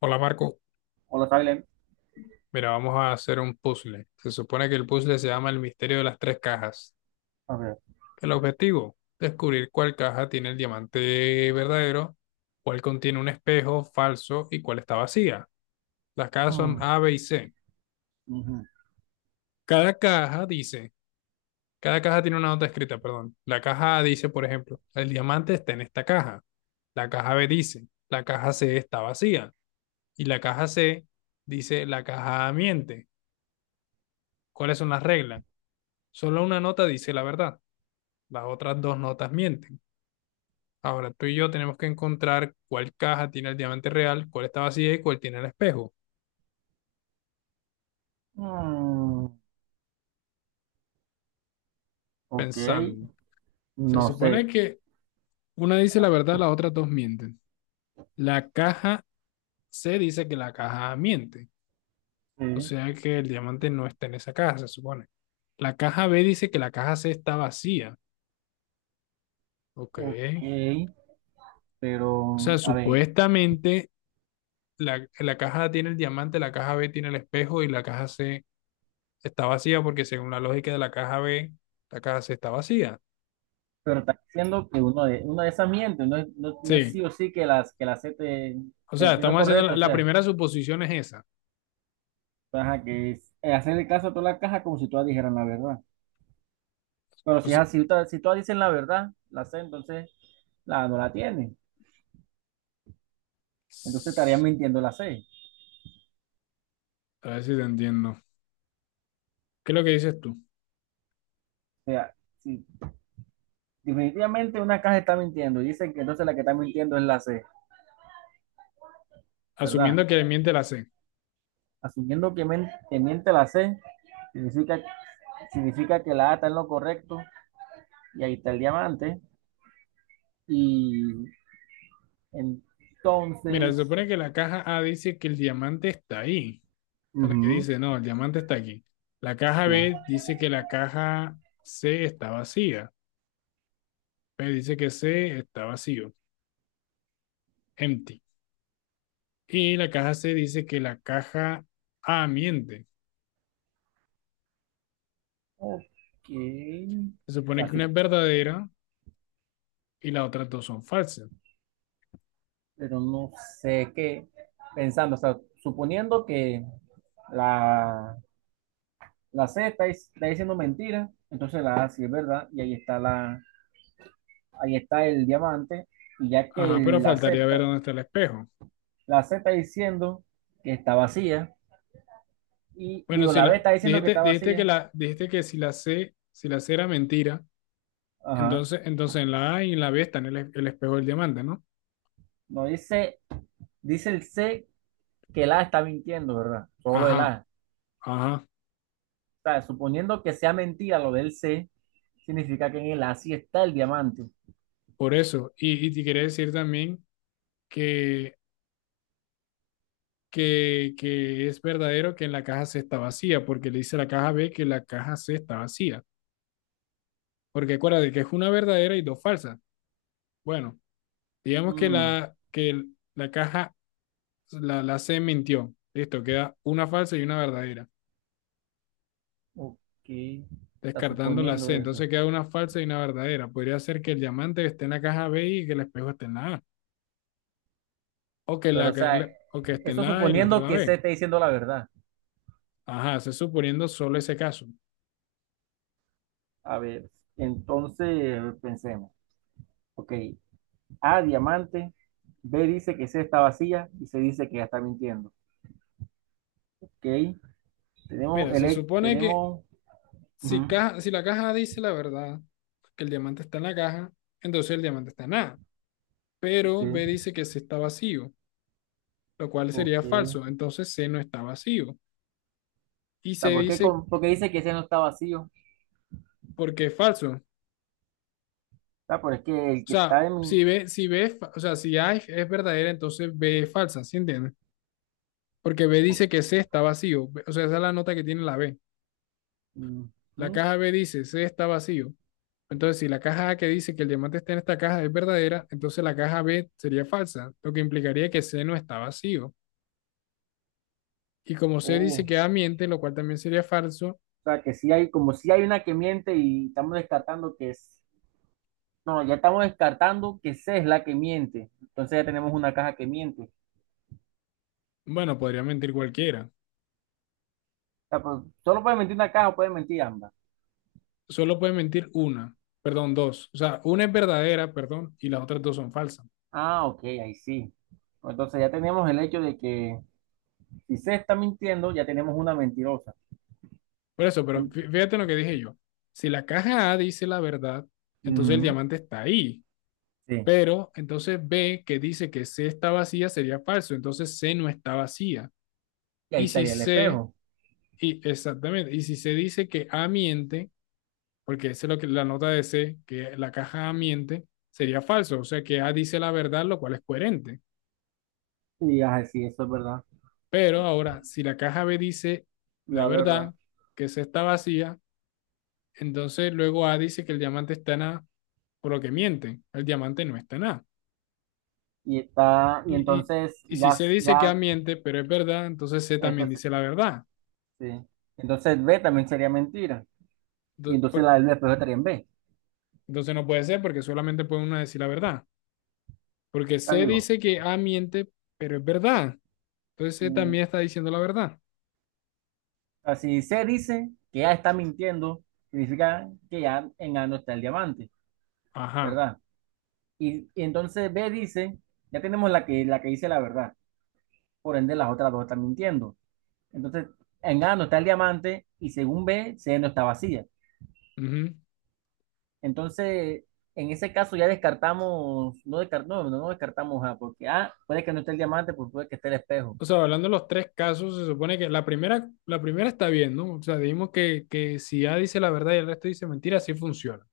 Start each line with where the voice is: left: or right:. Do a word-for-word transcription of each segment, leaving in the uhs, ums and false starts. left: Hola Marco,
right: Hola, Salem.
left: mira, vamos a hacer un puzzle. Se supone que el puzzle se llama El misterio de las tres cajas.
right: A ver.
left: El objetivo, descubrir cuál caja tiene el diamante verdadero, cuál contiene un espejo falso y cuál está vacía. Las cajas son
right: Mm,
left: A, B y C.
right: ujú.
left: Cada caja dice, cada caja tiene una nota escrita, perdón. La caja A dice, por ejemplo, el diamante está en esta caja. La caja B dice, la caja C está vacía. Y la caja C dice, la caja A miente. ¿Cuáles son las reglas? Solo una nota dice la verdad. Las otras dos notas mienten. Ahora tú y yo tenemos que encontrar cuál caja tiene el diamante real, cuál está vacía y cuál tiene el espejo.
right: Mm, ok,
left: Pensando. Se
right: no
left: supone
right: sé.
left: que una dice la verdad, las otras dos mienten. La caja C dice que la caja A miente. O
right: Sí,
left: sea que el diamante no está en esa caja, se supone. La caja B dice que la caja C está vacía. Ok.
right: ok,
left: O sea,
right: pero a ver,
left: supuestamente la, la caja A tiene el diamante, la caja B tiene el espejo y la caja C está vacía porque según la lógica de la caja B, la caja C está vacía.
right: pero está diciendo que uno de, uno de esas miente, no es, no, no es sí
left: Sí,
right: o sí que las que la acepte
left: o
right: te,
left: sea,
right: te- lo
left: estamos haciendo
right: correcto,
left: la,
right: o
left: la
right: sea,
left: primera suposición es esa.
right: ajá, que es, eh, hacerle caso a toda la caja como si todas dijeran la verdad. Pero
left: O
right: si es
left: sea,
right: así, si todas, si todas dicen la verdad, la C, entonces la no la tiene. Entonces estaría mintiendo la C.
left: a ver si te entiendo. ¿Qué es lo que dices tú?
right: O sea, si definitivamente una caja está mintiendo y dicen que entonces la que está mintiendo es la C. ¿Verdad?
left: Asumiendo que le miente la C.
right: Asumiendo que, men- que miente la C, significa, significa que la A está en lo correcto y ahí está el diamante. Y
left: Mira, se
right: entonces,
left: supone que la caja A dice que el diamante está ahí. Esta es la que
right: ujú,
left: dice, no, el diamante está aquí. La caja
right: sí.
left: B dice que la caja C está vacía. B dice que C está vacío, empty. Y la caja C dice que la caja A miente.
right: Ok,
left: Se
right: o
left: supone
right: sea,
left: que
right: su-
left: una es verdadera y las otras dos son falsas.
right: pero no sé qué, pensando, o sea, suponiendo que la, la C está, dic- está diciendo mentira, entonces la A sí es verdad y ahí está, la, ahí está el diamante. Y ya que
left: Ajá, pero
right: la
left: faltaría
right: Z
left: ver dónde está el espejo.
right: la C está diciendo que está vacía. Y
left: Bueno,
right: digo,
left: si
right: la B
left: la
right: está diciendo que
left: dijiste,
right: está
left: dijiste que
right: vacía.
left: la dijiste que si la C, si la C era mentira,
right: Ajá.
left: entonces, entonces en la A y en la B están el, el espejo del diamante, ¿no?
right: No dice, dice el C que el A está mintiendo, ¿verdad? Solo el
left: Ajá,
right: A.
left: ajá,
right: O sea, suponiendo que sea mentira lo del C, significa que en el A sí está el diamante.
left: por eso. Y, y te quiere decir también que, que, que es verdadero que en la caja C está vacía, porque le dice a la caja B que la caja C está vacía. Porque acuérdate que es una verdadera y dos falsas. Bueno, digamos que
right: Mm,
left: la, que el- la caja la, la C mintió. Listo, queda una falsa y una verdadera.
right: ok. Está
left: Descartando la
right: suponiendo
left: C,
right: eso.
left: entonces queda una falsa y una verdadera. Podría ser que el diamante esté en la caja B y que el espejo esté en la A. O que, la,
right: Pero, o sea,
left: o que esté en
right: eso
left: la A y la otra en
right: suponiendo
left: la
right: que C
left: B.
right: está diciendo la verdad.
left: Ajá, se suponiendo solo ese caso.
right: A ver, entonces pensemos. Ok, A diamante, B dice que C está vacía y se dice que ya está mintiendo. Ok, tenemos
left: Mira,
right: el
left: se
right: he-
left: supone que
right: tenemos,
left: si,
right: ujú,
left: caja, si la caja dice la verdad, que el diamante está en la caja, entonces el diamante está en A.
right: sí,
left: Pero B dice que C está vacío, lo cual sería
right: ok.
left: falso.
right: O
left: Entonces C no está vacío. Y
right: sea,
left: C
right: ¿por qué,
left: dice
right: con- ¿por qué dice que ese no está vacío? O
left: porque es falso.
right: pero es que el
left: O
right: que
left: sea,
right: está en
left: si
right: mi,
left: B, si B, fa- o sea, si A es es verdadera, entonces B es falsa, ¿sí entiendes? Porque B
right: o-
left: dice que C está vacío. B- O sea, esa es la nota que tiene la B. La
right: ujú,
left: caja B dice C está vacío. Entonces, si la caja A que dice que el diamante está en esta caja es verdadera, entonces la caja B sería falsa, lo que implicaría que C no está vacío. Y como C
right: oh,
left: dice
right: o
left: que A miente, lo cual también sería falso,
right: sea, que sí hay, como si hay una que miente y estamos descartando que es, no, ya estamos descartando que C es la que miente. Entonces ya tenemos una caja que miente. O
left: bueno, podría mentir cualquiera.
right: sea, pues, solo puede mentir una caja o puede mentir ambas.
left: Solo puede mentir una, perdón, dos. O sea, una es verdadera, perdón, y las otras dos son falsas.
right: Ah, ok, ahí sí. Entonces ya tenemos el hecho de que si C está mintiendo, ya tenemos una mentirosa.
left: Por eso, pero
right: En-
left: fí- fíjate en lo que dije yo. Si la caja A dice la verdad, entonces el
right: ujú.
left: diamante está ahí.
right: Sí,
left: Pero entonces B, que dice que C está vacía, sería falso. Entonces C no está vacía.
right: y ahí
left: Y si
right: estaría el
left: C,
right: espejo.
left: y exactamente, y si C dice que A miente, porque esa es lo que la nota de C, que la caja A miente, sería falso. O sea que A dice la verdad, lo cual es coherente.
right: Y ajá, sí, eso es verdad,
left: Pero ahora, si la caja B dice la
right: la verdad.
left: verdad, que C está vacía, entonces luego A dice que el diamante está en A por lo que mienten. El diamante no está en A.
right: Y está, y
left: Y, y,
right: entonces
left: y si
right: ya,
left: se dice que A
right: ya,
left: miente, pero es verdad, entonces C también
right: entonces,
left: dice la verdad.
right: sí. Entonces B también sería mentira. Y entonces la del espejo estaría en B.
left: Entonces no puede ser porque solamente puede uno decir la verdad. Porque
right: Ya
left: C
right: digo,
left: dice que A miente, pero es verdad. Entonces C
right: mm,
left: también está diciendo la verdad.
right: así se dice que ya está mintiendo, significa que ya en A no está el diamante,
left: Ajá.
right: ¿verdad? Y, y entonces B dice, ya tenemos la que, la que dice la verdad, por ende las otras dos están mintiendo. Entonces en A no está el diamante y según B, C no está vacía.
left: Ujú.
right: Entonces, en ese caso ya descartamos, no, descart- no, no, no descartamos A, porque A puede que no esté el diamante, pues puede que esté el espejo.
left: O sea, hablando de los tres casos, se supone que la primera, la primera está bien, ¿no? O sea, dijimos que, que si A dice la verdad y el resto dice mentira, así funciona.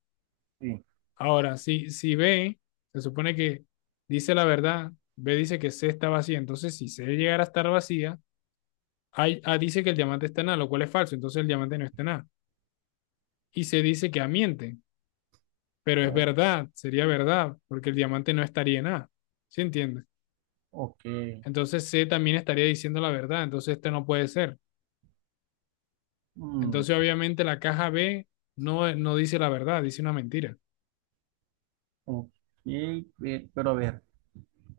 right: Sí.
left: Ahora, si, si B se supone que dice la verdad, B dice que C está vacía, entonces si C llegara a estar vacía, A, A dice que el diamante está en A, lo cual es falso, entonces el diamante no está en A. Y C dice que A miente, pero es
right: O-
left: verdad, sería verdad, porque el diamante no estaría en A, ¿sí entiendes?
right: ok.
left: Entonces C también estaría diciendo la verdad, entonces esto no puede ser.
right: Mm,
left: Entonces obviamente la caja B no, no dice la verdad, dice una mentira.
right: ok, pe- pero a ver.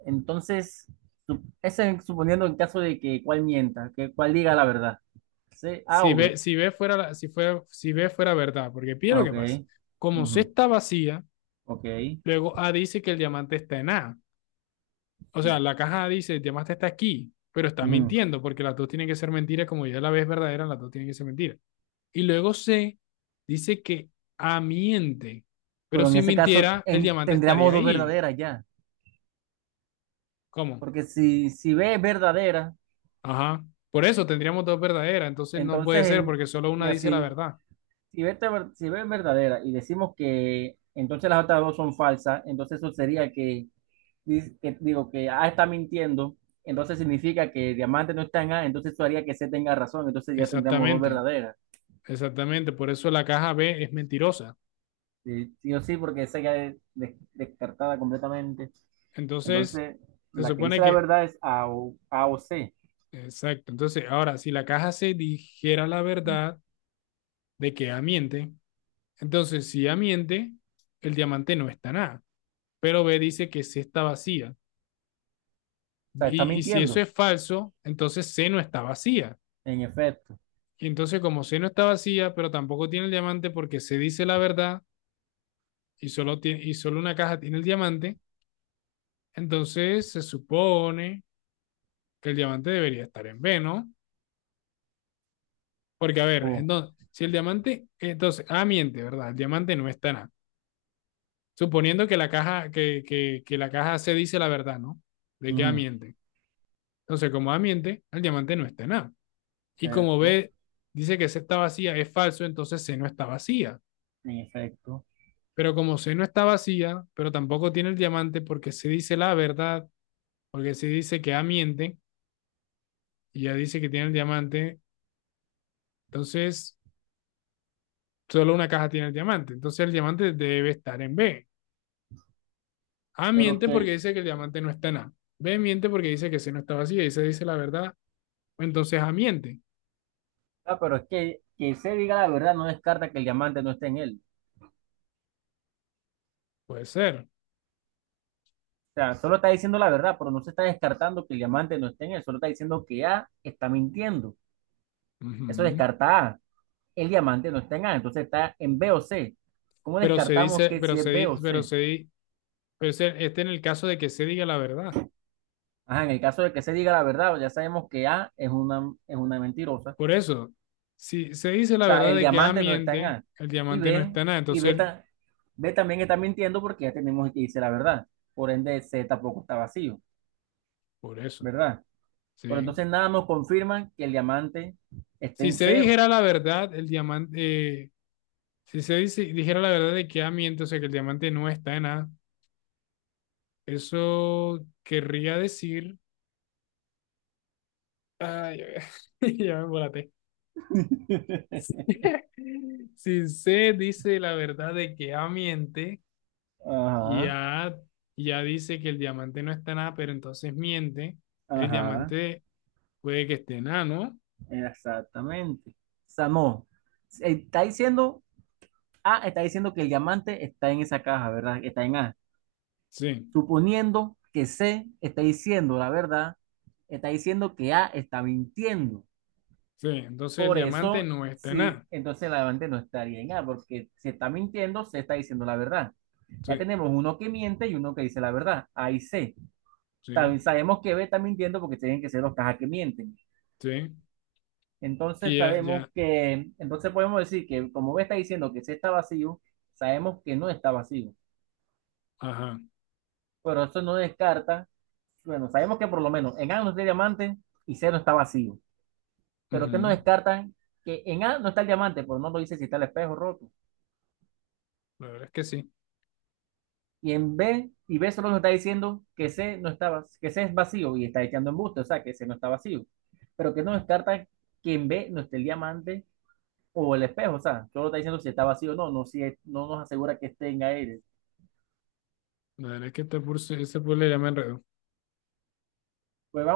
right: Entonces, sup- ese es suponiendo en caso de que cuál mienta, que cuál diga la verdad. C, A
left: Si
right: o
left: B,
right: B.
left: si B fuera, si fue, si B fuera verdad, porque pide lo
right: Ah,
left: que pasa.
right: ok.
left: Como C
right: Ujú,
left: está vacía,
right: ok.
left: luego A dice que el diamante está en A. O sea,
right: Sí.
left: la caja A dice el diamante está aquí, pero está
right: Ujú.
left: mintiendo porque las dos tienen que ser mentiras, como ya la vez verdadera, las dos tienen que ser mentiras. Y luego C dice que A miente, pero
right: Pero en
left: si
right: ese caso
left: mintiera, el
right: en-
left: diamante
right: tendríamos
left: estaría
right: dos
left: ahí.
right: verdaderas ya.
left: ¿Cómo?
right: Porque si, si B es verdadera,
left: Ajá. Por eso tendríamos dos verdaderas, entonces no puede
right: entonces
left: ser
right: en,
left: porque solo una
right: mira,
left: dice la
right: si,
left: verdad.
right: Si B, está ver- si B es verdadera y decimos que entonces las otras dos son falsas, entonces eso sería que, di- que digo que A está mintiendo, entonces significa que diamante no está en A, entonces eso haría que C tenga razón, entonces ya tendríamos dos
left: Exactamente,
right: verdaderas.
left: exactamente. Por eso la caja B es mentirosa.
right: Sí, sí o sí, porque C ya es des- descartada completamente.
left: Entonces,
right: Entonces,
left: se
right: la que
left: supone
right: dice la
left: que
right: verdad es A o, A o C.
left: exacto. Entonces, ahora, si la caja se dijera la verdad, de que Amiente. Entonces, si Amiente, el diamante no está nada. Pero B dice que C está vacía.
right: O sea, está
left: Y, y si eso
right: mintiendo,
left: es falso, entonces C no está vacía.
right: en efecto.
left: Y entonces, como C no está vacía, pero tampoco tiene el diamante porque C dice la verdad y solo, tiene, y solo una caja tiene el diamante, entonces se supone que el diamante debería estar en B, ¿no? Porque, a ver,
right: O,
left: entonces, si el diamante, entonces, A miente, ¿verdad? El diamante no está en A. Suponiendo que la caja, que, que, que la caja C dice la verdad, ¿no? De que A
right: ujú,
left: miente. Entonces, como A miente, el diamante no está en A. Y como
right: exacto,
left: B dice que C está vacía, es falso, entonces C no está vacía.
right: en efecto.
left: Pero como C no está vacía, pero tampoco tiene el diamante porque se dice la verdad, porque se dice que A miente y ya dice que tiene el diamante, entonces solo una caja tiene el diamante. Entonces el diamante debe estar en B. A
right: Pero,
left: miente porque
right: ¿qué,
left: dice que el diamante no está en A. B miente porque dice que C no está vacía y C dice la verdad. Entonces ambiente,
right: ah, pero es que que se diga la verdad no descarta que el diamante no esté en él.
left: puede ser.
right: O sea, solo está diciendo la verdad, pero no se está descartando que el diamante no esté en él. Solo está diciendo que A está mintiendo. Eso
left: Ujú.
right: descarta A. El diamante no está en A, entonces está en B o C. ¿Cómo
left: Pero se
right: descartamos
left: dice,
right: que
left: pero
right: si
left: se,
right: es B
left: di-
right: o
left: pero
right: C?
left: se, di- pero se- este en el caso de que se diga la verdad.
right: Ajá, en el caso de que se diga la verdad, ya sabemos que A es una, es una mentirosa. O
left: Por eso, si se dice la
right: sea,
left: verdad
right: el
left: de que A
right: diamante no está en
left: miente,
right: A.
left: el
right: Y
left: diamante no
right: B,
left: está nada.
right: y B,
left: Entonces,
right: ta- B también está mintiendo porque ya tenemos que dice la verdad. Por ende, C tampoco está vacío,
left: por eso,
right: ¿verdad? Pero
left: ¿sí?
right: entonces nada nos confirma que el diamante está
left: Si
right: en
left: se
right: SEO.
left: dijera la verdad, el diamante, eh, si se dice, dijera la verdad de que A miente, o sea, que el diamante no está en A, eso querría decir, ay, ya me embolaté. Si C dice la verdad de que A miente y
right: Ajá,
left: A ya dice que el diamante no está en A, pero entonces miente, el
right: ajá,
left: diamante puede que esté en A, ¿no?
right: exactamente. Samo, está diciendo A, está diciendo que el diamante está en esa caja, ¿verdad? Está en A.
left: Sí,
right: Suponiendo que C está diciendo la verdad, está diciendo que A está mintiendo.
left: sí, entonces el
right: Por
left: diamante
right: eso,
left: no está en
right: sí,
left: A.
right: entonces el diamante no estaría en A, porque si está mintiendo, se está diciendo la verdad. Ya
left: Sí,
right: tenemos uno que miente y uno que dice la verdad, A y C.
left: sí,
right: También sabemos que B está mintiendo porque tienen que ser los cajas que mienten.
left: sí.
right: Entonces
left: Y ya,
right: sabemos
left: ya,
right: que, entonces podemos decir que como B está diciendo que C está vacío, sabemos que no está vacío.
left: ajá.
right: Pero eso no descarta, bueno, sabemos que por lo menos en A no está el diamante y C no está vacío. Pero que no
left: Ujú.
right: descarta que en A no está el diamante, pero no lo dice si está el espejo roto.
left: La verdad es que sí.
right: Y en B, y B solo nos está diciendo que C no está, que C es vacío y está echando embuste, o sea que C no está vacío. Pero que no descarta que en B no esté el diamante o el espejo, o sea, solo está diciendo si está vacío o no, no, si es- no nos asegura que esté en aire.
left: La verdad es que este puzzle, este puzzle ya me enredó.
right: Pues vamos